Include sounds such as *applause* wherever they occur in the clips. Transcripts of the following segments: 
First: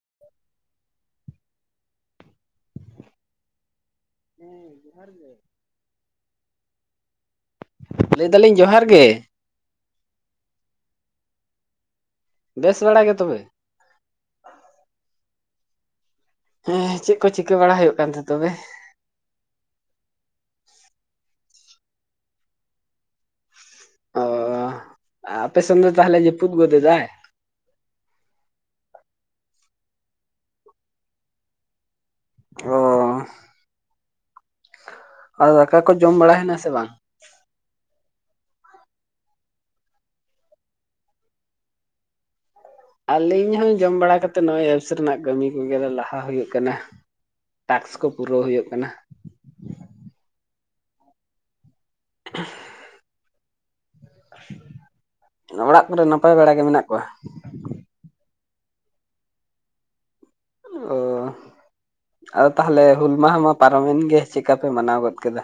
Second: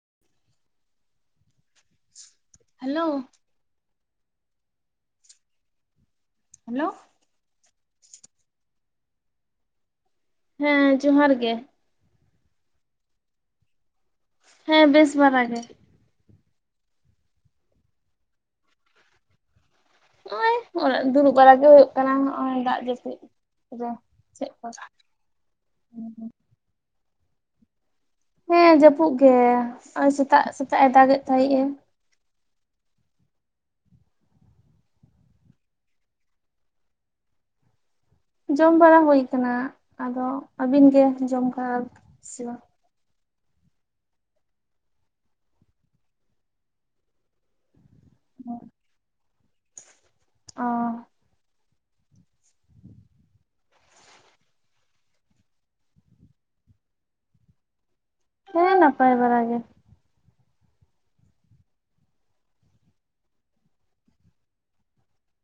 *unintelligible* Hello. ᱦᱮᱸ ᱡᱚᱦᱟᱨ ᱜᱮ ᱾ ᱦᱮᱞᱳ ᱞᱟᱹᱭ ᱫᱟᱞᱤᱧ ᱡᱚᱦᱟᱨ ᱜᱮ ᱾ ᱦᱮᱸ ᱡᱚᱦᱟᱨ ᱜᱮ ᱾ ᱵᱮᱥ ᱵᱟᱲᱟ ᱜᱮ ᱛᱚᱵᱮ ᱾ ᱦᱮᱸ ᱵᱮᱥ ᱵᱟᱨᱟ ᱜᱮ ᱾ ᱦᱮᱸ ᱪᱮᱫ ᱠᱚ ᱪᱤᱠᱟᱹ ᱵᱟᱲᱟ ᱦᱩᱭᱩᱜ ᱠᱟᱱ ᱛᱟᱦᱮᱸ ᱛᱚᱵᱮ ᱱᱚᱜᱼᱚᱭ ᱚᱲᱟᱜ ᱨᱮ ᱫᱩᱲᱩᱵ ᱵᱟᱲᱟᱜᱮ ᱦᱩᱭᱩᱜ ᱠᱟᱱᱟ ᱱᱚᱜ ᱚᱭ ᱫᱟᱜ ᱡᱟᱹᱯᱩᱫ ᱨᱮ ᱚᱻ ᱪᱮᱫ ᱠᱚ ᱟᱯᱮ ᱥᱮᱱᱫᱚ ᱛᱟᱦᱚᱞᱮ ᱡᱟᱯᱩᱫ ᱾ ᱦᱮᱸ ᱡᱟᱹᱯᱩᱫ ᱜᱮ ᱱᱚᱜᱼᱚᱭ ᱥᱮᱛᱟᱜ ᱥᱮᱛᱟᱜᱼ ᱮ ᱫᱟᱜ ᱮᱫ ᱛᱟᱦᱮᱸᱫᱼ ᱮ ᱾ ᱳᱻ ᱾ ᱟᱨ ᱫᱟᱠᱟ ᱠᱚ ᱡᱚᱢ ᱵᱟᱲᱟ ᱦᱮᱱᱟ ᱥᱮ ᱵᱟᱝ? ᱡᱚᱢ ᱵᱟᱲᱟ ᱦᱩᱭ ᱟᱠᱟᱱᱟ ᱟᱫᱚ ᱟᱹᱵᱤᱱ ᱜᱮ ᱡᱚᱢ ᱠᱟᱜ ᱥᱮ ᱵᱟᱝ? ᱟᱞᱤᱧ ᱦᱚᱸ ᱡᱚᱢ ᱵᱟᱲᱟ ᱠᱟᱛᱮ ᱱᱚ ᱮᱯᱥ ᱨᱮᱱᱟᱜ ᱠᱟᱹᱢᱤ ᱠᱚᱜᱮ ᱞᱟᱦᱟ ᱦᱩᱭᱩᱜ ᱠᱟᱱᱟ ᱴᱟᱠᱥ ᱾ ᱠᱚ ᱯᱩᱨᱟᱹᱣ ᱦᱩᱭᱩᱜ ᱠᱟᱱᱟ ᱾ ᱚᱻ ᱾ *unintelligible* ᱾ ᱚᱲᱟᱜ ᱠᱚᱨᱮ ᱱᱟᱯᱟᱭ ᱵᱟᱲᱟ ᱜᱮ ᱢᱮᱱᱟᱜ ᱠᱚᱣᱟ? ᱦᱮᱸ ᱱᱟᱯᱟᱭ ᱵᱟᱨᱟ ᱜᱮ ᱾ ᱚᱻ ᱾ ᱟᱫᱚ ᱛᱟᱦᱚᱞᱮ ᱦᱩᱞ ᱢᱟᱦᱟ ᱢᱟ ᱯᱟᱨᱚᱢᱮᱱ ᱜᱮ ᱪᱮᱠᱟᱯᱮ ᱢᱟᱱᱟᱣ ᱜᱚᱫ ᱠᱮᱫᱟ?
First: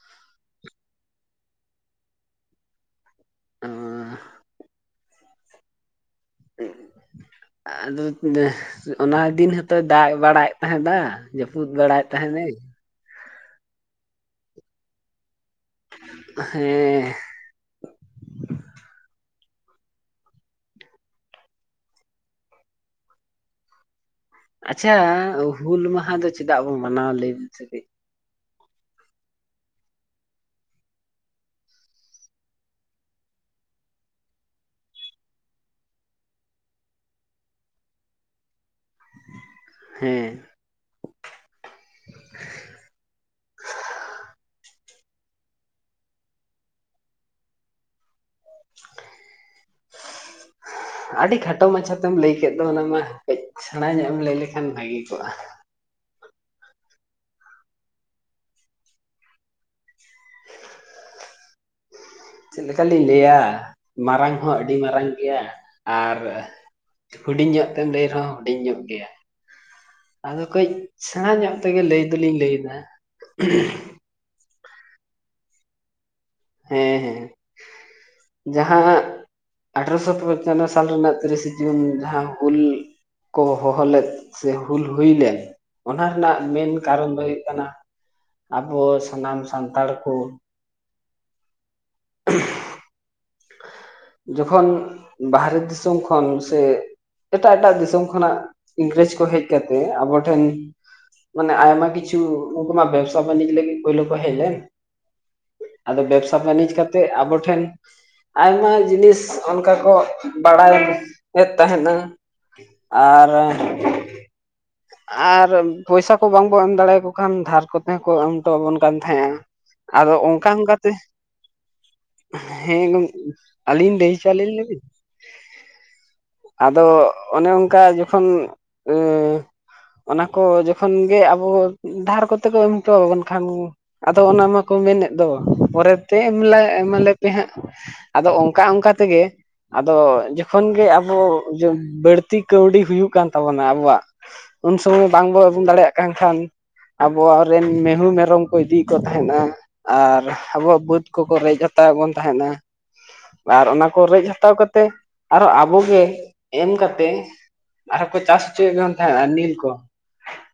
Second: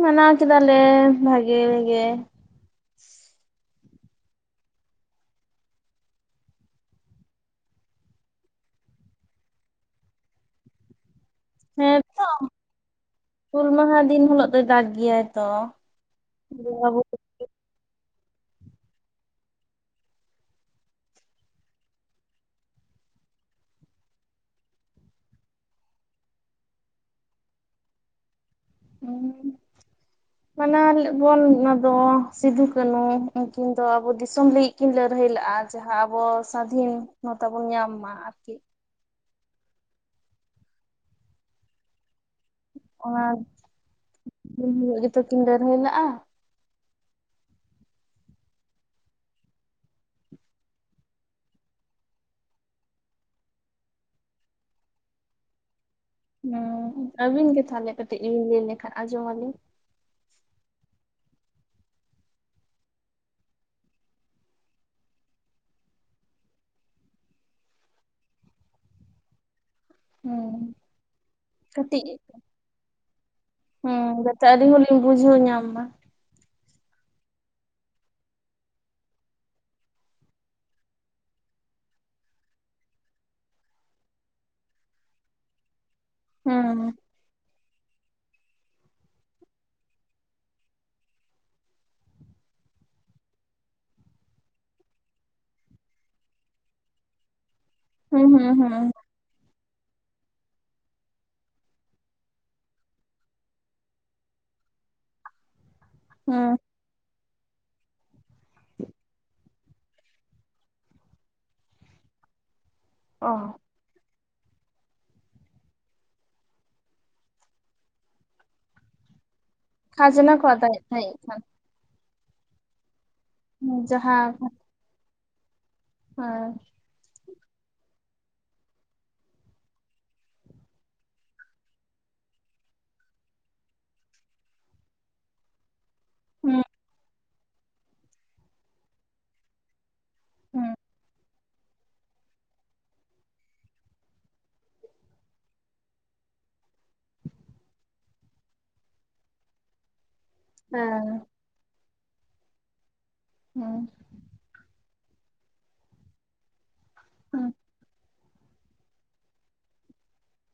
ᱢᱟᱱᱟᱣ ᱠᱮᱫᱟᱞᱮ ᱵᱷᱟᱜᱮ ᱜᱮ ᱾ ᱟᱨ *inaudible* ᱦᱮᱸ ᱟᱫᱚ ᱚᱱᱟ ᱫᱤᱱ ᱦᱚᱸᱛᱚᱭ ᱫᱟᱜ ᱵᱟᱲᱟᱭᱮᱫ ᱛᱟᱦᱮᱸᱫᱼᱟ ᱾ ᱡᱟᱹᱯᱩᱫ ᱦᱮᱸ ᱵᱟᱲᱟᱭᱮᱫ ᱛᱚ ᱛᱟᱦᱮᱱᱮ ᱦᱩᱞ ᱢᱟᱦᱟ ᱫᱤᱱ ᱦᱤᱞᱳᱜ ᱫᱚᱭ ᱫᱟᱜᱽ ᱜᱮᱭᱟᱭ ᱛᱚ ᱵᱚᱸᱜᱟ ᱦᱮᱸ ᱵᱩᱨᱩ ᱟᱪᱪᱷᱟ ᱦᱩᱞ ᱢᱟᱦᱟ ᱫᱚ ᱪᱮᱫᱟᱜ ᱵᱚᱱ ᱢᱟᱱᱟᱣ ᱞᱟᱹᱭ ᱵᱤᱱ ᱥᱮ ᱠᱟᱹᱡ? ᱦᱩᱸ *inaudible* ᱢᱟᱱᱟᱣ ᱟᱵᱚᱱ ᱚᱱᱟ ᱫᱚ ᱥᱤᱫᱩ ᱠᱟᱹᱱᱩ ᱩᱱᱠᱤᱱ ᱫᱚ ᱟᱵᱚ ᱫᱤᱥᱚᱢ ᱞᱟᱹᱜᱤᱫ ᱠᱤᱱ ᱞᱟᱹᱲ ᱦᱟᱹᱭ ᱞᱟᱜᱼᱟ ᱡᱟᱦᱟᱸ ᱟᱵᱚ ᱥᱟᱫᱷᱤᱱᱚᱛᱟ ᱵᱚᱱ ᱧᱟᱢ ᱢᱟ ᱟᱨᱠᱤ ᱦᱮᱸ ᱟᱱᱟ ᱫᱤᱱ ᱦᱤᱞᱳᱜ ᱜᱮᱛᱚᱠᱤᱱ ᱞᱟ. ᱲᱦᱟᱭ ᱞᱟᱜ-ᱟ *unintelligible* ᱟᱹᱰᱤ ᱠᱷᱟᱴᱚ ᱢᱟᱪᱷᱟᱛᱮᱢ ᱞᱟᱹᱭ ᱠᱮᱫ ᱫᱚ ᱚᱱᱟ ᱢᱟ ᱠᱟᱹᱡ ᱥᱮᱬᱟ ᱧᱚᱜ ᱮᱢ ᱞᱟᱹᱭ ᱞᱮᱠᱷᱟᱱ ᱵᱷᱟᱹᱜᱮ ᱠᱚᱜᱼᱟ ᱦᱮᱸ ᱟᱹᱵᱤᱱ ᱜᱮ ᱛᱟᱦᱚᱞᱮ ᱠᱟᱹᱴᱤᱡ ᱵᱤᱱ ᱞᱟᱹᱭ ᱞᱮᱠᱷᱟᱱ ᱟᱸᱡᱚᱢ ᱟᱹᱞᱤᱧ *unintelligible* ᱪᱮᱫ ᱞᱮᱠᱟᱞᱤᱧ ᱞᱟᱹᱭᱟ ᱢᱟᱨᱟᱝ ᱦᱚᱸ ᱟᱹᱰᱤ ᱢᱟᱨᱟᱝ ᱜᱮᱭᱟ ᱟᱨ ᱦᱩᱰᱤᱧ ᱧᱚᱜ ᱛᱮᱢ ᱞᱟᱹᱭ ᱨᱮᱦᱚᱸ ᱦᱩᱰᱤᱧ ᱧᱚᱜ ᱜᱮᱭᱟ ᱟᱫᱚ ᱠᱟᱹᱡ ᱦᱩᱸ ᱥᱮᱬᱟ ᱧᱚᱜ ᱛᱮᱜᱮ ᱞᱟᱹᱭ ᱠᱟᱹᱴᱤᱡ ᱫᱚᱞᱤᱧ ᱞᱟᱹᱭ ᱫᱟ ᱦᱩᱸ ᱡᱟᱛᱮ ᱟᱹᱞᱤᱧ ᱦᱚᱸᱞᱤᱧ ᱵᱩᱡᱷᱟᱹᱣ ᱧᱟᱢ ᱢᱟ ᱦᱮᱸ ᱦᱮᱸ ᱡᱟᱦᱟᱸ ᱟᱴᱷᱨᱚᱥᱚ ᱯᱚᱧᱪᱟᱱᱱᱚ ᱥᱟᱞ ᱨᱮᱱᱟᱜ ᱛᱤᱨᱤᱥᱮ ᱡᱩᱱ ᱡᱟᱦᱟᱸ ᱦᱩᱞ ᱠᱚ ᱦᱚᱦᱚ ᱞᱮᱫ ᱥᱮ ᱦᱩᱞ ᱦᱩᱭᱞᱮᱱ ᱚᱱᱟ ᱨᱮᱱᱟᱜ ᱢᱮᱱ ᱦᱩᱸ ᱠᱟᱨᱚᱱ ᱫᱚ ᱦᱩᱭᱩᱜ ᱠᱟᱱᱟ ᱟᱵᱚ ᱥᱟᱱᱟᱢ ᱥᱟᱱᱛᱟᱲ ᱠᱚ *unintelligible* ᱡᱚᱠᱷᱚᱱ ᱵᱟᱦᱨᱮ ᱫᱤᱥᱚᱢ ᱠᱷᱚᱱ ᱥᱮ ᱮᱴᱟᱜ ᱮᱴᱟᱜ ᱫᱤᱥᱚᱢ ᱦᱩᱸ ᱠᱷᱚᱱᱟᱜ ᱦᱩᱸ ᱦᱩᱸ ᱤᱝᱨᱮᱡᱽ ᱠᱚ ᱦᱮᱡ ᱠᱟᱛᱮ ᱟᱵᱚ ᱴᱷᱮᱱ ᱢᱟᱱᱮ ᱟᱭᱢᱟ ᱠᱤᱪᱩ ᱩᱱᱠᱩ ᱢᱟ ᱵᱮᱵᱥᱟ ᱵᱟᱱᱤᱡ ᱞᱟ. ᱜᱤᱫ ᱠᱳᱭᱞᱤ ᱠᱚ ᱦᱮᱡ ᱞᱮᱱ ᱟᱫᱚ ᱵᱮᱵᱽᱥᱟ ᱦᱩᱸ ᱵᱟᱹᱱᱤᱡᱽ ᱠᱟᱛᱮᱫ ᱟᱵᱚ ᱴᱷᱮᱱ ᱟᱭᱢᱟ ᱡᱤᱱᱤᱥ ᱚᱱᱠᱟ ᱠᱚ ᱵᱟᱲᱟᱭᱮᱫ ᱛᱟᱦᱮᱱᱟ ᱚ ᱟᱨ ᱟᱨ ᱯᱚᱭᱥᱟ ᱠᱚ ᱵᱟᱝᱵᱚᱱ ᱮᱢ ᱫᱟᱲᱮᱭᱟᱠᱚ ᱠᱷᱟᱱ ᱫᱷᱟᱨ ᱠᱚᱛᱮ ᱦᱚᱸᱠᱚ ᱮᱢ ᱦᱚᱴᱚᱣᱟᱵᱚᱱ ᱠᱟᱱ ᱛᱟᱦᱮᱸᱼᱟ ᱟᱫᱚ ᱠᱷᱟᱡᱽᱱᱟ ᱠᱚ ᱚᱱᱠᱟ ᱟᱫᱟᱭᱮᱫ ᱚᱱᱠᱟᱛᱮ ᱛᱟᱦᱮᱸᱜ ᱠᱷᱟᱱ ᱦᱮᱸ ᱜᱚᱢᱠᱮ ᱟᱹᱞᱤᱧ ᱞᱟᱹᱭ ᱡᱟᱦᱟᱸ ᱪᱚᱣ ᱞᱟᱹᱭᱵᱤᱱ ᱦᱮᱸ ᱟᱫᱚ ᱚᱱᱮ ᱚᱱᱠᱟ ᱡᱚᱠᱷᱚᱱ ᱮ ᱚᱱᱟ ᱠᱚ ᱡᱚᱠᱷᱚᱱ ᱜᱮ ᱟᱵᱚ ᱫᱷᱟᱨ ᱠᱚᱛᱮ ᱠᱚ ᱮᱢ ᱦᱚᱴᱚᱣᱟᱵᱚᱱ ᱠᱷᱟᱱ ᱟᱫᱚ ᱚᱱᱟ ᱢᱟᱠᱚ ᱢᱮᱱᱮᱫ ᱫᱚ ᱯᱚᱨᱮ ᱯᱮ ᱮᱢ ᱦᱩᱸ ᱞᱮ ᱮᱢᱞᱮᱯᱮ ᱦᱟᱸᱜ ᱟᱫᱚ ᱚᱱᱠᱟ ᱚᱱᱠᱟ ᱛᱮᱜᱮ ᱟᱫᱚ ᱡᱚᱠᱷᱚᱱ ᱦᱩᱸ ᱜᱮ ᱟᱵᱚ ᱵᱟᱹᱲᱛᱤ ᱠᱟᱹᱣᱰᱤ ᱦᱩᱭᱩᱜ ᱠᱟᱱ ᱛᱟᱵᱚᱱᱟ ᱟᱵᱚᱣᱟᱜ ᱩᱱ ᱥᱚᱢᱚᱭ ᱵᱟᱝᱵᱚᱱ ᱮᱢ ᱫᱟᱲᱮᱭᱟᱜ ᱠᱟᱱ ᱠᱷᱟᱱ ᱟᱵᱚᱣᱟᱜ ᱨᱮᱱ ᱢᱤᱦᱩ ᱢᱮᱨᱚᱢ ᱠᱚ ᱤᱫᱤᱭᱮᱫ ᱠᱚ ᱛᱟᱦᱮᱱᱟ ᱟᱨ ᱟᱵᱚᱣᱟᱜ ᱵᱟᱹᱫᱽ ᱦᱮᱸ ᱠᱚᱠᱚ ᱨᱮᱡ ᱦᱟᱛᱟᱣᱮᱫ ᱵᱚᱱ ᱛᱟᱦᱮᱸᱫᱱᱟ ᱟᱨ ᱦᱩᱸ ᱚᱱᱟ ᱠᱚ ᱨᱮᱡ ᱦᱟᱛᱟᱣ ᱠᱟᱛᱮᱫ ᱟᱨᱚ ᱟᱵᱚᱜᱮ ᱮᱢ ᱠᱟᱛᱮ ᱦᱩᱸ ᱟᱨᱦᱚ ᱠᱚ ᱪᱟᱥ ᱦᱚᱪᱚᱭᱮᱫ ᱠᱟᱱ ᱛᱟᱦᱮᱸᱫᱱᱟ ᱱᱤᱞ ᱠᱚ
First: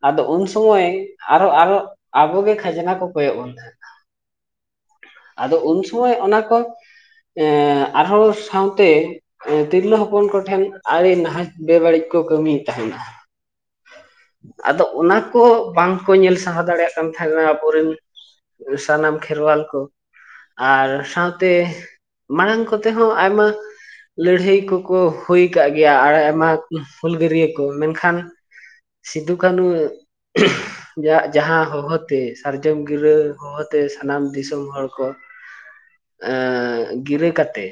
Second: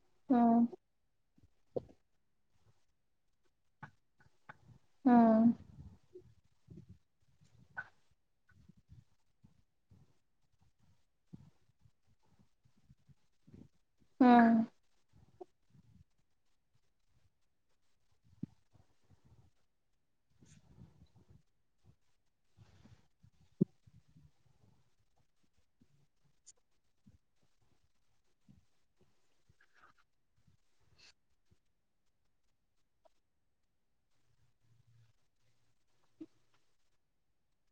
ᱟᱫᱚ ᱩᱱ ᱦᱩᱸ ᱥᱚᱢᱚᱭ ᱟᱨᱚ ᱟᱨᱚ ᱟᱵᱚᱜᱮ ᱠᱷᱟᱡᱽᱱᱟ ᱠᱚ ᱠᱚᱭᱮᱜ ᱵᱚᱱ ᱛᱟᱦᱮᱱᱟ ᱟᱫᱚ ᱩᱱ ᱥᱚᱢᱚᱭ ᱚᱱᱟ ᱠᱚ ᱟᱨᱦᱚᱸ ᱥᱟᱶᱛᱮ ᱛᱤᱨᱞᱟᱹ ᱦᱚᱯᱚᱱ ᱠᱚᱴᱷᱮᱱ ᱟᱹᱰᱤ ᱱᱟᱦᱟᱪ ᱵᱮᱵᱟᱹᱲᱤᱡ ᱠᱚ ᱠᱟᱹᱢᱤᱭᱮᱫ ᱛᱟᱦᱮᱱᱟ ᱦᱩᱸ ᱟᱫᱚ ᱚᱱᱟ ᱠᱚ ᱵᱟᱝ ᱠᱚ ᱧᱮᱞ ᱥᱟᱦᱟᱣ ᱫᱟᱲᱮᱭᱟᱜ ᱠᱟᱱ ᱛᱟᱦᱮᱸᱱᱟ ᱟᱵᱚᱨᱮᱱ ᱥᱟᱱᱟᱢ ᱠᱷᱮᱨᱣᱟᱞ ᱠᱚ ᱟᱨ ᱥᱟᱶᱛᱮ ᱢᱟᱲᱟᱝ ᱠᱚᱛᱮ ᱦᱚᱸ ᱟᱭᱢᱟ ᱞᱟᱹᱲᱦᱟᱹᱭ ᱠᱚᱠᱚ ᱦᱩᱭ ᱠᱟᱜ ᱜᱮᱭᱟ ᱟᱨ ᱟᱭᱢᱟ ᱦᱩᱞᱜᱟᱹᱨᱭᱟᱹ ᱠᱚ ᱢᱮᱱᱠᱷᱟᱱ ᱥᱤᱫᱷᱩ ᱠᱟᱱᱩ ᱡᱟᱜ ᱡᱟᱦᱟᱸ ᱦᱚᱦᱚᱛᱮ ᱥᱟᱨᱡᱚᱢ ᱜᱤᱨᱟᱹ ᱦᱚᱦᱚᱛᱮ ᱥᱟᱱᱟᱢ ᱫᱤᱥᱚᱢ ᱦᱚᱲ ᱠᱚ ᱮ ᱜᱤᱨᱟᱹ ᱠᱟᱛᱮ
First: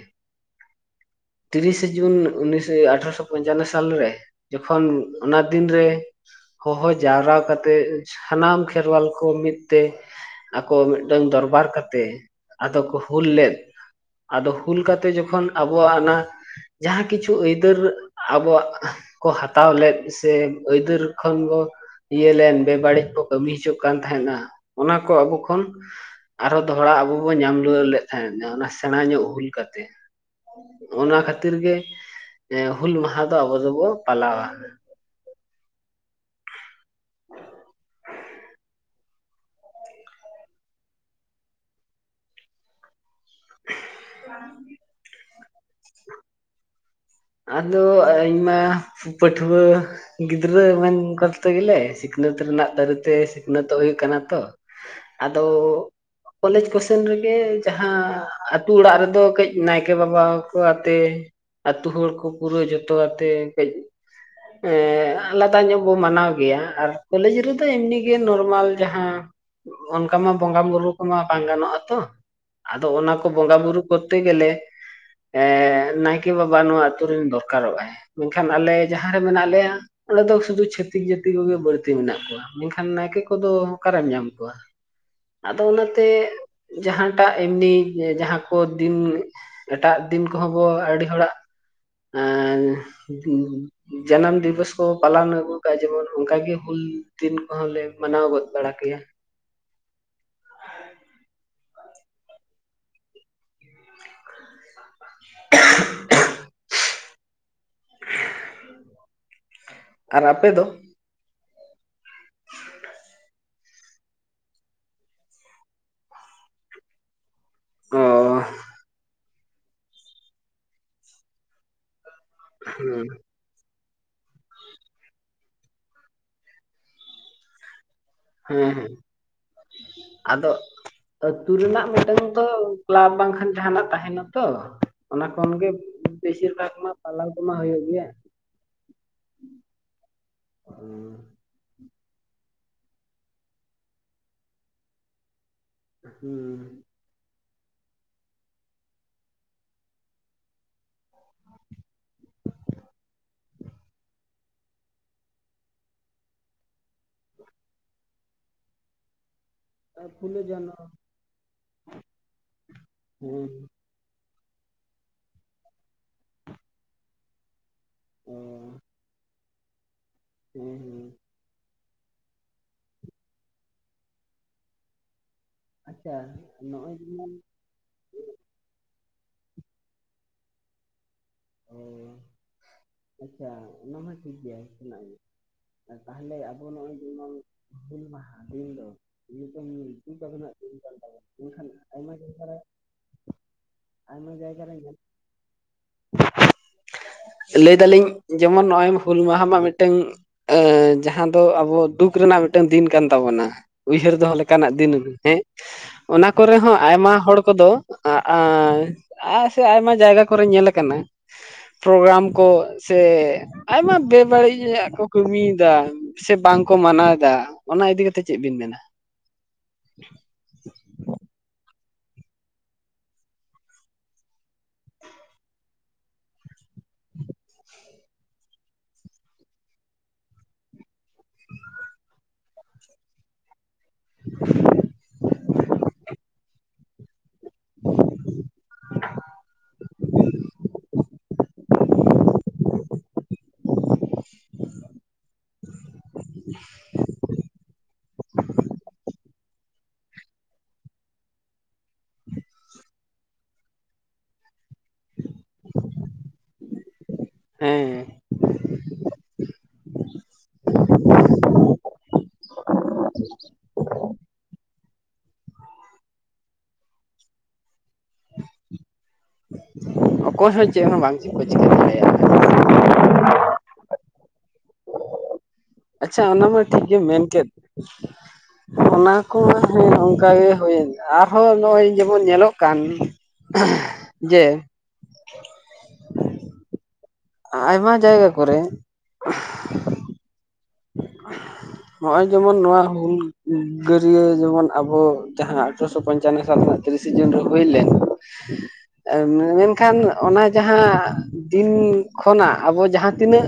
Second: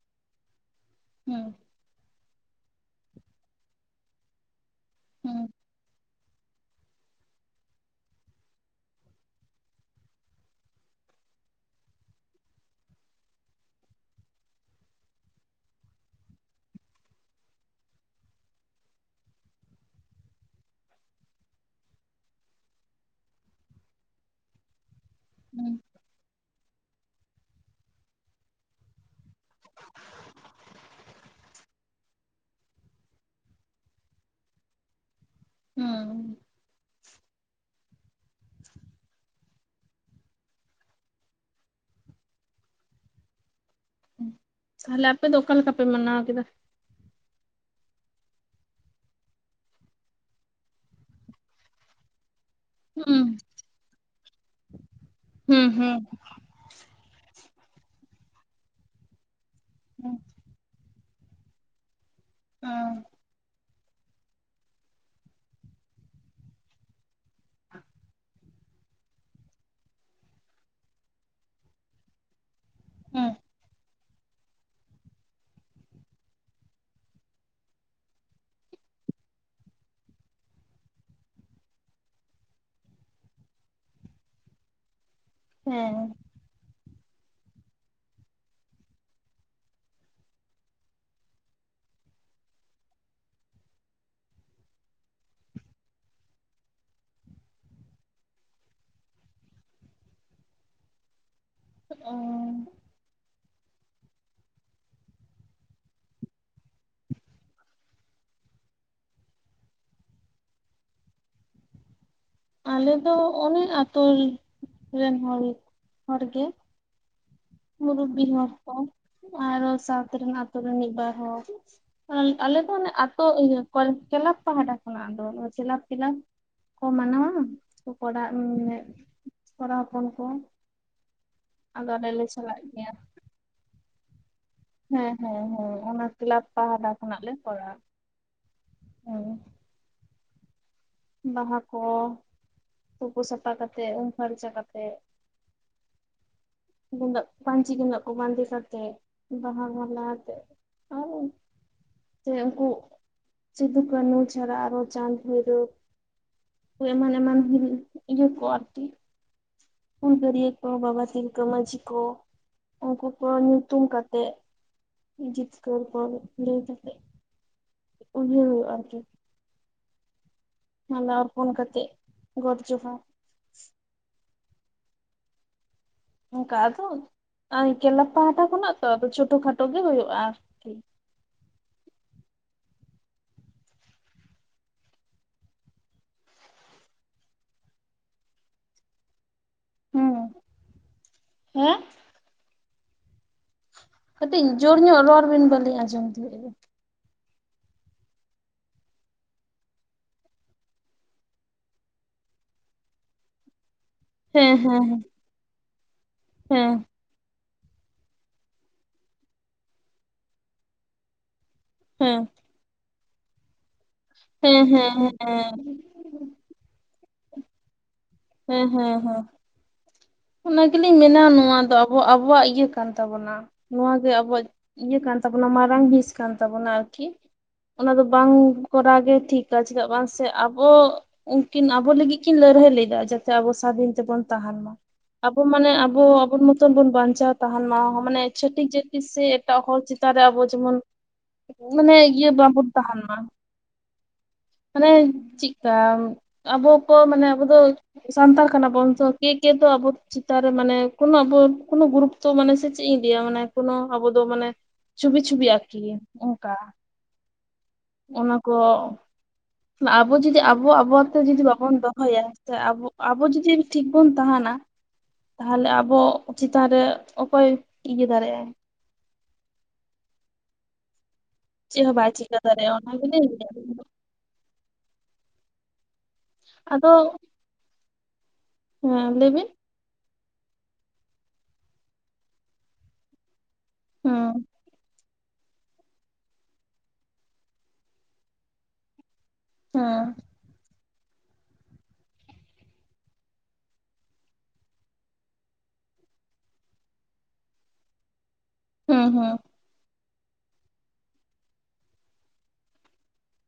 ᱦᱩᱸ ᱛᱤᱨᱤᱥᱮ ᱡᱩᱱ ᱩᱱᱤᱥ ᱟᱴᱷᱮᱨᱚᱥᱚ ᱯᱚᱧᱪᱟᱱᱱᱚ ᱥᱟᱞᱨᱮ ᱡᱚᱠᱷᱚᱱ ᱦᱩᱸ ᱚᱱᱟ ᱫᱤᱱᱨᱮ ᱦᱚᱦᱚ ᱡᱟᱣᱨᱟ ᱠᱟᱛᱮᱜ ᱥᱟᱱᱟᱢ ᱠᱷᱮᱨᱣᱟᱞ ᱠᱚ ᱢᱤᱫ ᱛᱮ ᱟᱠᱚ ᱢᱤᱫᱴᱟᱝ ᱫᱚᱨᱵᱟᱨ ᱠᱟᱛᱮ ᱟᱫᱚ ᱠᱚ ᱦᱩᱞ ᱞᱮᱫ ᱟᱫᱚ ᱦᱩᱞ ᱠᱟᱛᱮ ᱡᱚᱠᱷᱚᱱ ᱟᱵᱚᱣᱟᱜ ᱚᱱᱟ ᱡᱟᱦᱟᱸ ᱠᱤᱪᱷᱩ ᱟᱹᱭᱫᱟᱹᱨ ᱟᱵᱚᱣᱟᱜ ᱠᱚ ᱦᱟᱛᱟᱣ ᱞᱮᱫ ᱥᱮ ᱟᱹᱭᱫᱟᱹᱨ ᱵᱚ ᱤᱭᱟᱹ ᱞᱮᱱ ᱵᱮᱵᱟᱹᱲᱤᱡ ᱠᱚ ᱠᱟᱹᱢᱤ ᱦᱚᱪᱚ ᱠᱟᱱ ᱛᱟᱦᱮᱸᱱᱟ ᱚᱱᱟ ᱠᱚ ᱟᱵᱚ ᱠᱷᱚᱱ ᱦᱩᱸ ᱟᱨᱦᱚᱸ ᱫᱚᱦᱲᱟ ᱟᱵᱚ ᱵᱚᱱ ᱧᱟᱢ ᱞᱩ ᱞᱮᱫ ᱛᱦᱱᱟ ᱚᱱᱟ ᱥᱮᱬᱟ ᱧᱚᱜ ᱦᱩᱞ ᱠᱟᱛᱮ ᱚᱱᱟ ᱠᱷᱟᱹᱛᱤᱨ ᱜᱮ ᱦᱩᱞ ᱢᱟᱦᱟ ᱫᱚ ᱟᱵᱚ ᱫᱚᱵᱚ ᱯᱟᱞᱟᱣᱟ ᱦᱩᱸ *unintelligible* *unintelligible* ᱛᱟᱦᱚᱞᱮ ᱟᱯᱮ ᱫᱚ ᱚᱠᱟ ᱞᱮᱠᱟ ᱯᱮ ᱢᱟᱱᱟᱣ ᱠᱮᱫᱟ? ᱟᱫᱚ ᱤᱧ ᱢᱟ ᱯᱟᱹᱴᱷᱣ ᱜᱤᱫᱽᱨᱟᱹ ᱢᱟᱧ ᱠᱚᱨᱛ ᱜᱮᱞᱮ ᱥᱤᱠᱱᱟᱹᱛ ᱨᱮᱱᱟᱜ ᱫᱟ ᱡᱚᱛᱚ ᱦᱩᱸ ᱥᱤᱠᱷᱱᱟᱹᱛᱚᱜ ᱦᱩᱭᱩᱜ ᱠᱟᱱᱟ ᱛᱚ ᱟᱫᱚ ᱦᱩᱸ ᱦᱩᱸ ᱠᱚᱞᱮᱡᱽ ᱠᱚᱥᱮᱱ ᱨᱮᱜᱮ ᱡᱟᱦᱟᱸ ᱟᱛᱳ ᱚᱲᱟᱜ ᱨᱮᱫᱚ ᱠᱟᱹᱡ ᱱᱟᱭᱠᱮ ᱦᱩᱸ ᱵᱟᱵᱟ ᱠᱚ ᱟᱛᱮ ᱟᱹᱛᱩ ᱦᱚᱲ ᱠᱚ ᱯᱩᱨᱟᱹ ᱡᱚᱛᱚ ᱟᱛᱮ ᱠᱟᱹᱡ ᱮᱸ ᱞᱟᱫᱟ ᱧᱚᱜ ᱵᱚ ᱢᱟᱱᱟᱣ ᱜᱮᱭᱟ ᱟᱨ ᱠᱚᱞᱮᱡᱽ ᱨᱮᱫᱚ ᱮᱢᱱᱤ ᱜᱮ ᱱᱚᱨᱢᱟᱞ ᱡᱟᱦᱟᱸ ᱚᱱᱠᱟ ᱢᱟ ᱵᱚᱸᱜᱟ ᱵᱩᱨᱩ ᱠᱚᱢᱟ ᱵᱟᱝ ᱜᱟᱱᱚᱜ ᱟᱛᱚ ᱟᱫᱚ ᱚᱱᱟ ᱠᱚ ᱦᱩᱸ ᱵᱚᱸᱜᱟ ᱵᱩᱨᱩ ᱠᱚᱨᱛᱮ ᱜᱮᱞᱮ ᱮ ᱱᱟᱭᱠᱮ ᱵᱟᱵᱟ ᱱᱚᱣᱟ ᱟᱛᱳ ᱨᱮᱱ ᱫᱚᱨᱠᱟᱨᱚᱜᱼᱟ ᱢᱮᱱᱠᱷᱟᱱ ᱟᱞᱮ ᱡᱟᱦᱟᱸ ᱨᱮ ᱢᱮᱱᱟᱜ ᱞᱮᱭᱟ ᱚᱸᱰᱮ ᱫᱚ ᱥᱩᱫᱷᱩ ᱪᱷᱹᱛᱤᱠ ᱡᱟᱹᱛᱤ ᱵᱟᱹᱲᱛᱤ ᱢᱮᱱᱟᱜ ᱠᱚᱣᱟ ᱢᱮᱱᱠᱷᱟᱱ ᱱᱟᱭᱠᱮ ᱠᱚᱫᱚ ᱚᱠᱟᱨᱮᱢ ᱧᱟᱢ ᱠᱚᱣᱟ? ᱟᱫᱚ ᱦᱮᱸ ᱚᱱᱟᱛᱮ ᱡᱟᱦᱟᱸ ᱴᱟᱜ ᱮᱢᱱᱤ ᱡᱟᱦᱟᱸ ᱠᱚ ᱫᱤᱱ ᱮᱴᱟᱜ ᱫᱤᱱ ᱠᱚᱦᱚᱸ ᱵᱚ ᱟᱹᱰᱤ ᱦᱚᱲᱟᱜ ᱟᱨ ᱡᱟᱱᱟᱢ ᱫᱤᱵᱚᱥ ᱠᱚ ᱯᱟᱞᱚᱱ ᱟᱹᱜᱩ ᱟᱠᱟᱫᱼᱟ ᱡᱮᱢᱚᱱ ᱚᱱᱠᱟᱜᱮ ᱦᱩᱞ ᱫᱤᱱ ᱠᱚᱦᱚᱸ ᱞᱮ ᱢᱟᱱᱟᱣ ᱜᱚᱫ ᱵᱟᱲᱟ ᱠᱮᱭᱟ᱾ ᱚ *unintelligible* ᱟᱨ ᱟᱯᱮ ᱫᱚ? ᱟᱞᱮ ᱫᱚ ᱚᱱᱮ ᱟᱛᱳ ᱨᱮᱱ ᱦᱚᱲ ᱦᱚᱲ ᱜᱮ ᱚ ᱢᱩᱨᱩᱵ ᱵᱤ ᱦᱚᱲᱠᱚ ᱟᱨᱦᱚᱸ ᱥᱟᱶᱛᱟ ᱨᱮᱱ ᱟᱛᱳ ᱨᱮᱱ ᱢᱤᱫ ᱵᱟᱨ ᱦᱚᱸ ᱟᱞᱮ ᱛᱚ ᱢᱟᱱᱮ ᱦᱮᱸ ᱟᱛᱳ ᱤᱭᱟᱹ ᱠᱮᱞᱟᱵᱽ ᱯᱟᱦᱴᱟ ᱠᱷᱚᱱᱟᱜ ᱟᱫᱚ ᱠᱮᱞᱟᱵᱽ ᱠᱮᱞᱟᱵᱽ ᱠᱚ ᱢᱟᱱᱟᱣᱟ ᱚᱲᱟᱜ ᱦᱮᱸ ᱦᱮᱸ ᱠᱚᱲᱟ ᱦᱚᱯᱚᱱ ᱠᱚ ᱟᱫᱚ ᱟᱹᱛᱩ ᱨᱮᱱᱟᱜ ᱟᱫᱚ ᱟᱞ ᱢᱤᱫᱴᱟᱝ ᱞᱮ ᱪᱟᱞᱟᱜ ᱜᱮᱭᱟ ᱠᱞᱟᱵᱽ ᱵᱟᱝᱠᱷᱟᱱ ᱡᱟᱦᱟᱱᱟᱜ ᱛᱟᱦᱮᱸᱱᱟ ᱛᱚ ᱦᱮᱸ ᱚᱱᱟ ᱦᱮᱸ ᱠᱷᱚᱱᱜᱮ ᱦᱮᱸ ᱚᱱᱟ ᱠᱞᱟᱵᱽ ᱵᱮᱥᱤᱨ ᱵᱷᱟᱜᱽ ᱯᱟᱦᱴᱟ ᱢᱟ ᱠᱷᱚᱱᱟᱜ ᱯᱟᱞᱟᱣ ᱞᱮ ᱠᱚᱢᱟ ᱠᱚᱨᱟᱣᱟ ᱦᱩᱭᱩᱜ ᱜᱮᱭᱟ᱾ ᱦᱩᱸ ᱦᱮᱸ ᱵᱟᱦᱟ ᱠᱚ ᱛᱩᱯᱩ ᱥᱟᱯᱷᱟ ᱠᱟ ᱠᱟᱛᱮᱫ ᱩᱢ ᱯᱷᱟᱨᱪᱟ ᱠᱟᱛᱮᱫ ᱦᱮᱸ ᱯᱟᱹᱧᱪᱤ ᱰᱮᱸᱜᱟ ᱠᱚ ᱵᱟᱸᱫᱮ ᱠᱟ ᱠᱟᱛᱮᱫ ᱵᱟᱦᱟ ᱢᱟᱞᱟᱛᱮ ᱟᱨ ᱥᱮ ᱩᱱᱠᱩ ᱥᱤᱫᱩ ᱠᱟᱹᱦᱱᱩ ᱪᱷᱟᱲᱟ ᱟᱨᱦᱚᱸ ᱪᱟᱱᱫᱽ ᱵᱷᱟᱭᱨᱚᱵ ᱮᱢᱟᱱ ᱮᱢᱟᱱ ᱤᱭᱟᱹ ᱠᱚ ᱟᱨᱠᱤ ᱯᱷᱩᱞᱳ ᱦᱩᱞᱜᱟᱹᱨᱤᱭᱟᱹ ᱠᱚ ᱡᱷᱟᱱᱚ ᱵᱟᱵᱟ ᱛᱤᱞᱠᱟᱹ ᱢᱟᱹᱡᱷᱤ ᱠᱚ ᱩᱱᱠᱩ ᱠᱚ ᱦᱮᱸ ᱧᱩᱛᱩᱢ ᱠᱟᱛᱮᱫ ᱡᱤᱛᱠᱟᱹᱨ ᱠᱟᱛᱮᱫ ᱩᱭᱦᱟᱹᱨ ᱚ ᱦᱩᱭᱩᱜᱼᱟ ᱟᱨ ᱠᱤ ᱦᱮᱸ ᱦᱮᱸ ᱢᱟᱞᱟ ᱚᱨᱯᱚᱱ ᱠᱟᱛᱮᱫ ᱜᱚᱰ ᱡᱚᱦᱟᱨ ᱟᱪᱪᱷᱟ ᱚᱱᱠᱟ ᱟᱫᱚ ᱱᱚᱜᱼᱚᱭ ᱡᱮᱢᱚᱱ ᱠᱮᱞᱟᱵᱽ ᱯᱟᱦᱴᱟ ᱠᱷᱚᱱᱟᱜ ᱛᱚ *unintelligible* ᱠᱷᱟᱴᱚ ᱠᱷᱟᱴᱚ ᱜᱮ ᱦᱩᱭᱩᱜᱼᱟ ᱟᱨᱠᱤ᱾ ᱚ ᱟᱪᱪᱷᱟ ᱚᱱᱟ ᱢᱟ ᱴᱷᱤᱠ ᱜᱮᱭᱟ ᱛᱟᱦᱚᱞᱮ ᱟᱵᱚ ᱱᱚᱜᱼᱚᱭ ᱡᱮᱢᱚᱱ ᱦᱩᱞ ᱢᱟᱦᱟ ᱫᱤᱱ ᱫᱚ ᱱᱤᱛ ᱧᱩᱛᱩᱢ ᱦᱩᱸ ᱠᱟᱱ ᱛᱟᱵᱚᱱᱟ ᱮᱠᱷᱟᱱ ᱦᱮᱸ ᱟᱭᱢᱟ ᱡᱟᱭᱜᱟ ᱨᱮ ᱟᱭᱢᱟ ᱠᱟᱹᱴᱤᱡ ᱡᱟᱭᱜᱟ ᱨᱮ ᱡᱳᱨ ᱧᱮᱞ ᱧᱚᱜ ᱨᱚᱲ ᱵᱮᱱ ᱵᱟᱹᱞᱤᱧ ᱟᱸᱡᱚᱢ ᱫᱟ ᱞᱟᱹᱭᱫᱟᱞᱤᱧ ᱡᱮᱢᱚᱱ ᱱᱚᱜᱼᱚᱭ ᱦᱩᱞ ᱢᱟᱦᱟ ᱢᱟ ᱢᱤᱫᱴᱟᱝ ᱡᱟᱦᱟᱸ ᱫᱚ ᱟᱵᱚ ᱫᱩ ᱫᱩᱠ ᱨᱮᱱᱟᱜ ᱢᱤᱫᱴᱟᱝ ᱫᱤᱱ ᱠᱟᱱ ᱛᱟᱵᱚᱱᱟ ᱩᱭᱦᱟᱹᱨ ᱫᱚᱦᱚ ᱦᱮᱸ ᱞᱮᱠᱟᱱᱟᱜ ᱦᱮᱸ ᱫᱤᱱ ᱦᱮᱸ ᱚᱱᱟ ᱠᱚᱨᱮ ᱦᱮᱸ ᱦᱚᱸ ᱟᱭᱢᱟ ᱦᱚᱲ ᱠᱚᱫᱚ ᱟᱹ ᱥᱮ ᱟᱭᱢᱟ ᱡᱟᱭᱜᱟ ᱠᱚᱨᱮ ᱧᱮᱞ ᱦᱮᱸ ᱯᱨᱚᱜᱨᱟᱢ ᱠᱚ ᱥᱮ ᱟᱭᱢᱟ ᱦᱮᱸ ᱵᱮᱵᱟᱹᱲᱤᱡᱟᱜ ᱦᱮᱸ ᱠᱚ ᱠᱟᱹᱢᱤᱭᱮᱫᱟ ᱦᱮᱸ ᱥᱮ ᱵᱟᱝ ᱠᱚ ᱢᱟᱱᱟᱣ ᱮᱫᱟ᱾ ᱚᱱᱟ ᱤᱫᱤ ᱠᱟᱛᱮ ᱠᱟᱛᱮᱫ ᱪᱮᱫ ᱵᱤᱱ ᱦᱮᱸ ᱢᱮᱱᱟ? ᱦᱮᱸ ᱦᱮᱸ ᱚᱱᱟ ᱜᱮᱞᱤᱧ ᱢᱮᱱᱟ ᱱᱚᱣᱟ ᱫᱚ ᱟᱵ ᱟᱵᱚᱣᱟᱜ ᱤᱭᱟᱹ ᱠᱟᱱ ᱛᱟᱵᱚᱱᱟ ᱱᱚᱣᱟᱣᱟᱜ ᱜᱮ ᱟᱵᱚᱣᱟᱜ ᱤᱭᱟᱹ ᱠᱟᱱ ᱛᱟᱵᱚᱱᱟ ᱢᱟᱨᱟᱝ ᱦᱤᱸᱥ ᱠᱟᱱ ᱛᱟᱵᱚᱱᱟ᱾ ᱟᱨᱠᱤ ᱚᱱᱟ ᱫᱚ ᱵᱟᱝ ᱠᱚᱨᱟᱣ ᱜᱮ ᱴᱷᱤᱠᱟ ᱪᱮᱫᱟᱜ ᱵᱟᱝ ᱥᱮ ᱟᱵᱚ ᱩᱱᱠᱤᱱ ᱟᱵᱚ ᱞᱟᱹᱜᱤᱫ ᱠᱤᱱ ᱞᱟᱹᱲᱦᱟᱹᱭ ᱞᱮᱫᱟ ᱡᱟᱛᱮ ᱟᱵᱚ ᱥᱟᱫᱷᱤᱱ ᱛᱮᱵᱚᱱ ᱛᱟᱦᱮᱱ ᱢᱟ᱾ ᱟᱵᱚ ᱢᱟᱱᱮ ᱟᱵᱚ ᱟᱵᱚ ᱢᱚᱛᱚᱱ ᱵᱚᱱ ᱵᱟᱧᱪᱟᱣ ᱛᱟᱦᱮᱱ ᱢᱟ ᱢᱟᱱᱮ ᱪᱷᱟᱹᱴᱤᱠ ᱡᱟᱹᱛᱤ ᱥᱮ ᱮᱴᱟᱜ ᱦᱚᱲ ᱪᱮᱛᱟᱱ ᱨᱮ ᱟᱵᱚ ᱡᱮᱢᱚᱱ ᱢᱟᱱᱮ ᱤᱭᱟᱹ ᱵᱟᱵᱚᱱ ᱛᱟᱦᱮᱱ ᱢᱟ ᱢᱟᱱᱮ ᱪᱮᱫᱠᱟ ᱟᱵᱚ ᱠᱚ ᱢᱟᱱᱮ ᱟᱵᱚ ᱫᱚ ᱥᱟᱱᱛᱟᱲ ᱠᱟᱱᱟ ᱵᱚᱱ ᱛᱟ ᱠᱤ ᱮ ᱟᱵᱚ ᱪᱮᱛᱟᱱ ᱨᱮ ᱢᱟᱱᱮ ᱠᱚᱱᱚ ᱟᱵᱚ ᱠᱚᱱᱚ ᱜᱨᱛᱚ ᱢᱟᱱᱮ ᱥᱮ ᱪᱮᱫ ᱤᱧ ᱞᱟᱹᱭᱟ ᱢᱟᱱᱮ ᱠᱚ ᱟᱵᱚ ᱫᱚ ᱢᱮ ᱪᱷᱚᱵᱤ ᱪᱷᱚᱵᱤ ᱟᱨᱠᱤ ᱚᱝᱠᱟ ᱦᱮᱸ ᱚᱱᱟ ᱠᱚ ᱟᱵᱚ ᱡᱩᱫᱤ ᱟᱵᱚ ᱟᱵᱚ ᱛᱮ ᱡᱩᱫᱤ ᱵᱟᱵᱚᱱ ᱫᱚᱦᱚᱭᱟ ᱥᱮ ᱟᱵᱚ ᱟᱵᱚ ᱡᱩᱫᱤ ᱴᱷᱤᱠ ᱵᱚᱱ ᱛᱟᱦᱮᱱᱟ᱾ ᱛᱟᱦᱚᱞᱮ ᱟᱵᱚ ᱪᱮᱛᱟᱱ ᱨᱮ ᱚᱠᱚᱭ ᱤᱭᱟᱹ ᱫᱟᱲᱮᱭᱟᱜᱼᱟᱭ᱾ ᱚᱚᱭ ᱦᱟ ᱪᱮᱫ ᱦᱚᱸ ᱵᱟᱝ ᱠᱚ ᱪᱤᱠᱟᱹ ᱪᱮᱫ ᱦᱚᱸ ᱵᱟᱭ ᱪᱤᱠᱟᱹ ᱫᱟᱲᱮᱭᱟᱜᱼᱟ ᱫᱟᱲᱮᱭᱟᱜᱼᱟ ᱚᱱᱟ ᱜᱮᱞᱤᱝ ᱞᱮᱭᱟ ᱟᱞᱤᱝ ᱫᱚ ᱟᱪᱪᱷᱟ ᱚᱱᱟ ᱢᱟ ᱴᱷᱤᱠ ᱟᱫᱚ ᱜᱮᱢ ᱢᱮᱱᱠ ᱚᱱᱟ ᱦᱮᱸ ᱞᱟᱹᱭ ᱵᱤᱱ ᱠᱚᱢᱟ ᱦᱮᱸ ᱠᱟᱭᱮ ᱦᱩᱭᱮᱱ ᱟᱨᱦᱚᱸ ᱱᱚᱜᱼᱚᱭ ᱡᱮᱢᱚᱱ ᱧᱮᱞᱚᱜ ᱠᱟᱱ ᱡᱮ ᱦᱮᱸ *unintelligible* ᱟᱭᱢᱟ ᱡᱟᱭᱜᱟ ᱠᱚᱨᱮ ᱦᱮᱸ ᱱᱚᱜᱼᱚᱭ ᱡᱮᱢᱚᱱ ᱱᱚᱣᱟ ᱦᱩᱞ ᱜᱟᱹᱨᱭᱟᱹ ᱡᱮᱢᱚᱱ ᱟᱵᱚ ᱡᱟᱦᱟᱸ ᱟᱪᱟᱨᱚᱥᱚ ᱯᱚᱧᱪᱟᱱᱚ ᱥᱟᱞ ᱛᱤᱨᱤᱥᱮ ᱡᱩᱱ ᱨᱮ ᱦᱩᱭ ᱞᱮᱱ ᱦᱮᱸ ᱦᱮᱸ ᱢᱮᱱᱠᱷᱟᱱ ᱚᱱᱟ ᱡᱟᱦᱟᱸ ᱫᱤᱱ ᱠᱷᱚᱱᱟᱜ ᱟᱵᱚ ᱡᱟᱦᱟᱸ ᱛᱤᱱᱟᱹᱜ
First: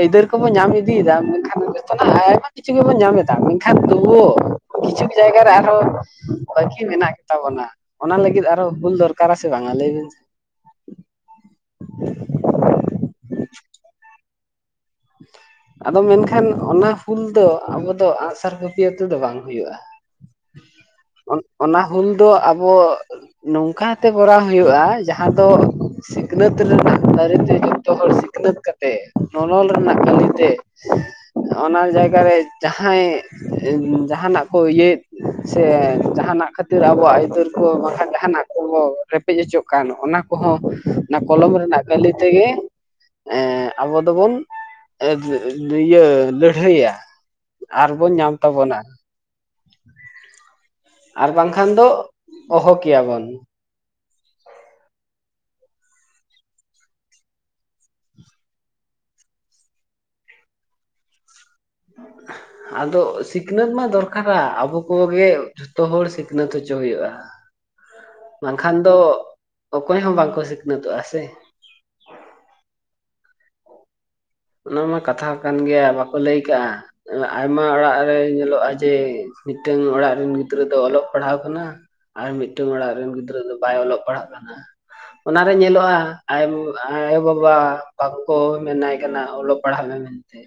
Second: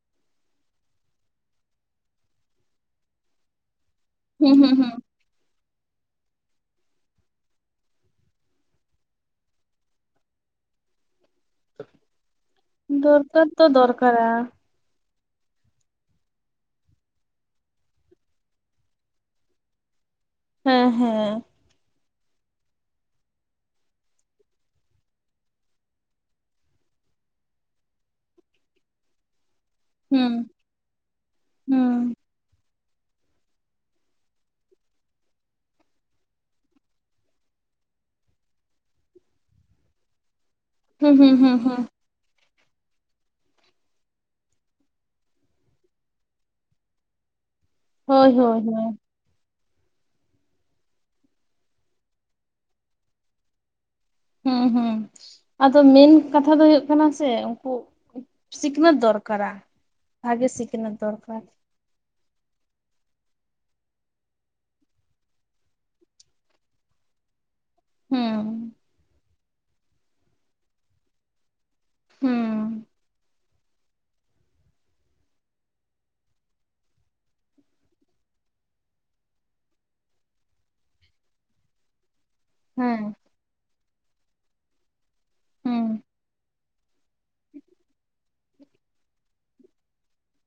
ᱟᱹᱭᱫᱟᱹᱨ ᱠᱚᱵᱚ ᱧᱟᱢ ᱤᱫᱤᱭᱮᱫᱟ ᱢᱮᱱᱠᱷᱟᱱ ᱟᱭᱢᱟ ᱠᱤᱪᱷᱩ ᱜᱮᱵᱚᱱ ᱧᱟᱢ ᱮᱫᱟ ᱢᱮᱱᱠᱷᱟᱱ ᱛᱩᱣ ᱦᱩᱸ ᱦᱩᱸ ᱦᱩᱸ ᱠᱤᱪᱷᱩ ᱡᱟᱭᱜᱟ ᱨᱮ ᱟᱨ ᱵᱚ ᱵᱟᱹᱠᱤ ᱢᱮᱱᱟᱜ ᱜᱮᱛᱟᱵᱚᱱᱟ᱾ ᱚᱱᱟ ᱞᱟᱹᱜᱤᱫ ᱟᱨᱚ ᱵᱷᱩᱞ ᱫᱚᱨᱠᱟᱨᱟ ᱥᱮ ᱵᱟᱝᱟ ᱞᱟᱹᱭ ᱵᱤᱱ ᱥᱮ *unintelligible* ᱫᱚᱨᱠᱟᱨ ᱛᱚ ᱫᱚᱨᱠᱟᱨᱟ *unintelligible* ᱟᱫᱚ ᱢᱮᱱᱠᱷᱟᱱ ᱚᱱᱟ ᱦᱩᱞ ᱫᱚ ᱟᱵᱚ ᱫᱚ ᱟᱸᱜᱥᱟᱨ ᱠᱟᱹᱯᱤᱭᱟᱹᱛᱮ ᱫᱚ ᱵᱟᱝ ᱦᱩᱭᱩᱜᱼᱟ᱾ ᱦᱮᱸ ᱚᱱ ᱦᱮᱸ ᱚᱱᱟ ᱦᱩᱞ ᱫᱚ ᱟᱵᱚ ᱱᱚᱝᱠᱟᱛᱮ ᱠᱚᱨᱟᱣ ᱦᱩᱭᱩᱜᱼᱟ᱾ ᱡᱟᱦᱟᱸ ᱫᱚ ᱥᱤᱠᱷᱱᱟᱹᱛ ᱨᱮᱱᱟᱜ ᱫᱟᱨᱮᱛᱮ ᱡᱚᱛᱚ ᱦᱚᱲ ᱥᱤᱠᱷᱱᱟᱹᱛ ᱠᱟᱛᱮ ᱱᱚᱱᱚᱞ ᱨᱮᱱᱟᱜ ᱠᱟᱹᱞᱤ ᱦᱩᱸ ᱛᱮ ᱚᱱᱟ ᱦᱩᱸ ᱡᱟᱭᱜᱟ ᱨᱮ ᱡᱟᱦᱟᱸᱭ ᱡᱟᱦᱟᱱᱟᱜ ᱠᱚ ᱤᱭᱟᱹᱮᱫ ᱥᱮ ᱡᱟᱦᱟᱱᱟᱜ ᱠᱷᱟᱹᱛᱤᱨ ᱟᱵᱚᱣᱟᱜ ᱟᱹᱭᱫᱟᱹᱨ ᱠᱚ ᱡᱟᱦᱟᱱᱟᱜ ᱠᱚᱵᱚ ᱨᱮᱯᱮᱡ ᱚᱪᱚᱜ ᱠᱟᱱ ᱚᱱᱟ ᱠᱚ ᱠᱚᱦᱚᱸ ᱦᱩᱸ ᱚᱱᱟ ᱦᱩᱸ ᱠᱚᱞᱚᱢ ᱦᱩᱸ ᱦᱩᱸ ᱨᱮᱱᱟᱜ ᱠᱟᱹᱞᱤ ᱛᱮᱜᱮ ᱟᱵᱚ ᱫᱚᱵᱚᱱ ᱮ ᱤᱭᱟᱹ ᱞᱟᱹᱲᱦᱟᱹᱭᱟ᱾ ᱟᱨᱵᱚᱱ ᱦᱳᱭ ᱧᱟᱢ ᱦᱳᱭ ᱛᱟᱵᱚᱱᱟ ᱦᱳᱭ ᱟᱨ ᱵᱟᱝᱠᱷᱟᱱ ᱫᱚ ᱚᱦᱚᱠᱮᱭᱟᱵᱚᱱ ᱦᱩᱸ ᱦᱩᱸ ᱟᱫᱚ ᱢᱮᱱ ᱠᱟᱛᱷᱟ ᱫᱚ ᱦᱩᱭᱩᱜ ᱠᱟᱱᱟ ᱥᱮ ᱩᱱᱠᱩ ᱥᱤᱠᱷᱱᱟᱹᱛ ᱫᱚᱨᱠᱟᱨ ᱠᱟᱮᱟ ᱵᱷᱜᱮ ᱥᱤᱠᱱᱟᱹᱛ ᱫᱚᱨᱠᱟᱨ *unintelligible* ᱟᱫᱚ ᱥᱤᱠᱷᱱᱟᱹᱛ ᱢᱟ ᱫᱚᱨᱠᱟᱨᱟ ᱟᱵᱚ ᱠᱚᱜᱮ ᱡᱷᱚᱛᱚ ᱦᱚᱲ ᱥᱤᱠᱷᱱᱟᱹᱛ ᱦᱚᱪᱚ ᱦᱩᱭᱩᱜᱼᱟ᱾ ᱦᱩᱸ ᱵᱟᱝᱠᱷᱟᱱ ᱫᱚ ᱚᱠᱚᱭ ᱦᱚᱸ ᱵᱟᱝᱠᱚ ᱥᱤᱠᱷᱱᱟᱹᱛᱚᱜᱼᱟ ᱥᱮ ᱦᱩᱸ ᱚᱱᱟᱢᱟ ᱠᱟᱛᱷᱟ ᱠᱟᱱ ᱜᱮᱭᱟ ᱵᱟᱠᱚ ᱞᱟᱹᱭ ᱠᱟᱜᱼᱟ᱾ ᱟᱭᱢᱟ ᱚᱲᱟᱜ ᱨᱮ ᱧᱮᱞᱚᱜᱼᱟ ᱡᱮ ᱢᱤᱫᱴᱟᱝ ᱚᱲᱟᱜ ᱨᱮᱱ ᱜᱤᱫᱽᱨᱟᱹ ᱫᱚ ᱚᱞᱚᱜ ᱯᱟᱲᱦᱟᱣ ᱠᱟᱱᱟ᱾ ᱟᱨ ᱢᱤᱫᱴᱟᱝ ᱚᱲᱟᱜ ᱨᱮᱱ ᱦᱮᱸ ᱜᱤᱫᱽᱨᱟᱹ ᱫᱚ ᱵᱟᱭ ᱚᱞᱚᱜ ᱯᱟᱲᱦᱟᱜ ᱠᱟᱱᱟ ᱚᱱᱟᱨᱮ ᱧᱮᱞᱚᱜᱼᱟ᱾ ᱦᱩᱸ ᱟᱭᱢᱟ ᱟᱭᱳ -ᱵᱟᱵᱟ ᱵᱟᱠᱚ ᱢᱮᱱᱟᱭ ᱠᱟᱱᱟ ᱚᱞᱚᱜ ᱯᱟᱲᱦᱟᱜ ᱢᱮ ᱢᱮᱱᱛᱮ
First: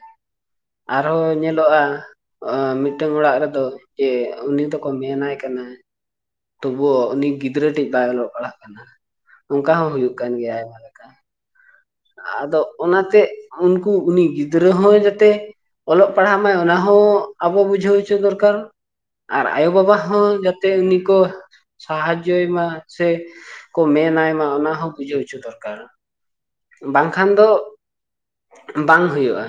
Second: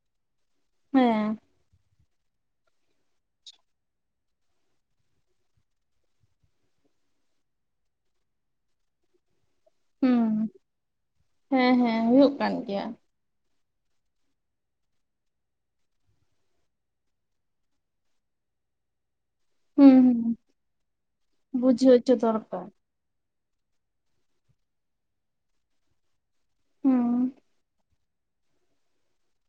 ᱟᱨᱦᱚᱸ ᱦᱮᱸ ᱧᱮᱞᱚᱜᱼᱟ᱾ ᱢᱤᱫᱴᱟᱝ ᱚᱲᱟᱜ ᱨᱮᱫᱚ ᱡᱮ ᱩᱱᱤ ᱫᱚᱠᱚ ᱢᱮᱱᱟ ᱟᱭ ᱠᱟᱱᱟ᱾ ᱛᱚᱵᱩ ᱩᱱᱤ ᱜᱤᱫᱽᱨᱟᱹ ᱴᱤᱜ ᱵᱟᱭ ᱚᱞᱚᱜ ᱯᱟᱲᱦᱟᱜ ᱠᱟᱱᱟ᱾ ᱚᱱᱠᱟ ᱦᱚᱸ ᱦᱩᱭᱩᱜ ᱠᱟᱱ ᱦᱩᱸ ᱜᱮᱭᱟ ᱟᱭᱢᱟ ᱞᱮᱠᱟ᱾ ᱦᱮᱸ ᱦᱮᱸ ᱦᱩᱭᱩᱜ ᱠᱟᱱ ᱟᱫᱚ ᱜᱮᱭᱟ ᱚᱱᱟᱛᱮ ᱩᱱᱠᱩ ᱩᱱᱤ ᱜᱤᱫᱽᱨᱟᱹ ᱦᱚᱸ ᱡᱟᱛᱮ ᱚᱞᱚᱜ ᱯᱟᱲᱦᱟᱜ ᱢᱟᱭ ᱚᱱᱟᱦᱚᱸ ᱟᱵᱚ ᱵᱩᱡᱷᱟᱹᱣ ᱦᱚᱪᱚ ᱫᱚᱨᱠᱟᱨ ᱟᱨ ᱟᱭᱳ ᱵᱟᱵᱟ ᱦᱩᱸ ᱦᱚᱸ ᱦᱩᱸ ᱡᱟᱛᱮ ᱩᱱᱤ ᱠᱚ ᱵᱩᱡᱷᱟᱹᱣ ᱦᱚᱪᱚ ᱥᱟᱦᱟᱡᱚᱭ ᱢᱟ ᱫᱚᱨᱠᱟᱨ ᱥᱮ ᱠᱚ ᱢᱮᱱᱟ ᱟᱭ ᱢᱟ᱾ ᱚᱱᱟ ᱦᱚᱸ ᱵᱩᱡᱷᱟᱹᱣ ᱦᱚᱪᱚ ᱫᱚᱨᱠᱟᱨ ᱵᱟᱝᱠᱷᱟᱱ ᱫᱚ ᱵᱟᱝ ᱦᱩᱭᱩᱜᱼᱟ᱾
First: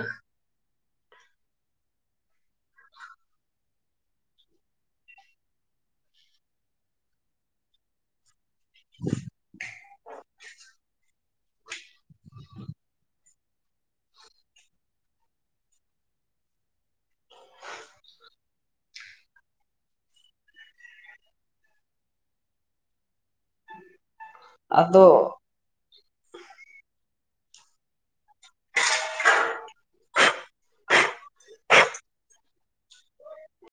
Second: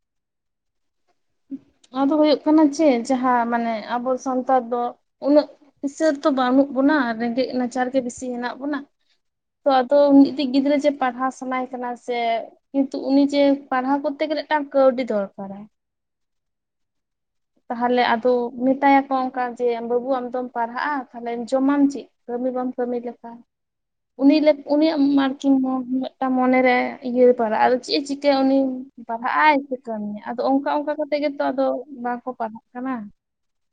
*unintelligible* ᱟᱫᱚ ᱦᱳᱭᱳᱜ ᱠᱟᱱᱟ ᱪᱮ ᱡᱟᱦᱟᱸ ᱢᱟᱱᱮ ᱟᱵᱚ ᱥᱟᱱᱛᱟᱲ ᱫᱚ ᱩᱱᱟᱹᱜ ᱠᱤᱥᱟᱹᱨ ᱫᱚ ᱵᱟᱹᱱᱩᱜ ᱵᱚᱱᱟ᱾ ᱨᱮᱸᱜᱮᱡ ᱱᱟᱪᱟᱨ ᱜᱮ ᱵᱤᱥᱤ ᱦᱮᱱᱟᱜ ᱵᱚᱱᱟ ᱛᱚ ᱟᱫᱚ ᱠᱟᱹᱴᱤᱡ ᱜᱤᱫᱽᱨᱟᱹ ᱡᱮ ᱯᱟᱲᱦᱟᱣ ᱥᱟᱱᱟᱭᱮ ᱠᱟᱱᱟ ᱥᱮ ᱠᱤᱛᱩ ᱩᱱᱤ ᱡᱮ ᱯᱟᱲᱦᱟᱣ ᱠᱚᱨᱛᱮ ᱜᱮᱞᱮ ᱢᱤᱫᱴᱟᱝ ᱠᱟᱹᱣᱰᱤ ᱫᱚᱦ ᱠᱟᱨᱟᱭ ᱛᱟᱦᱞᱮ ᱟᱫᱚ ᱢᱮᱛᱟᱭᱟᱠᱚ ᱚᱱᱠᱟ ᱡᱮ ᱵᱟᱹᱵᱩ ᱟᱢ ᱫᱚᱚᱢ ᱯᱟᱲᱦᱟᱜᱼᱟ᱾ ᱛᱟᱦᱞᱮ ᱡᱚᱢᱟᱢ ᱪᱮᱫ? ᱠᱟᱹᱢᱤ ᱵᱟᱢ ᱠᱟᱹᱢᱤ ᱞᱮᱠᱷᱟᱱ ᱦ *unintelligible* ᱩᱱᱤ ᱩᱱᱤᱭᱟᱜ ᱢᱟᱨᱠᱤᱝ ᱦᱚᱸ ᱮᱴᱟ ᱢᱚᱱᱮᱨᱮ ᱤᱭᱟᱹᱟᱹᱨ ᱯᱟᱲᱟᱜᱼᱟ᱾ ᱟᱫᱚ ᱪᱮᱫᱼ ᱮ ᱪᱤᱠᱟᱹᱭᱟ ᱩᱱᱤ ᱯᱟᱲᱦᱟᱜ ᱟᱭ ᱥᱮ ᱠᱟᱹᱢᱤᱭᱟ ᱟᱫᱚ ᱚᱱᱠᱟ ᱚᱱᱠᱟ ᱠᱟᱛᱮ ᱜᱮᱛᱚ ᱟᱫᱚ ᱵᱟᱝᱠᱚ ᱯᱟᱲᱦᱟᱜ ᱠᱟᱱᱟ᱾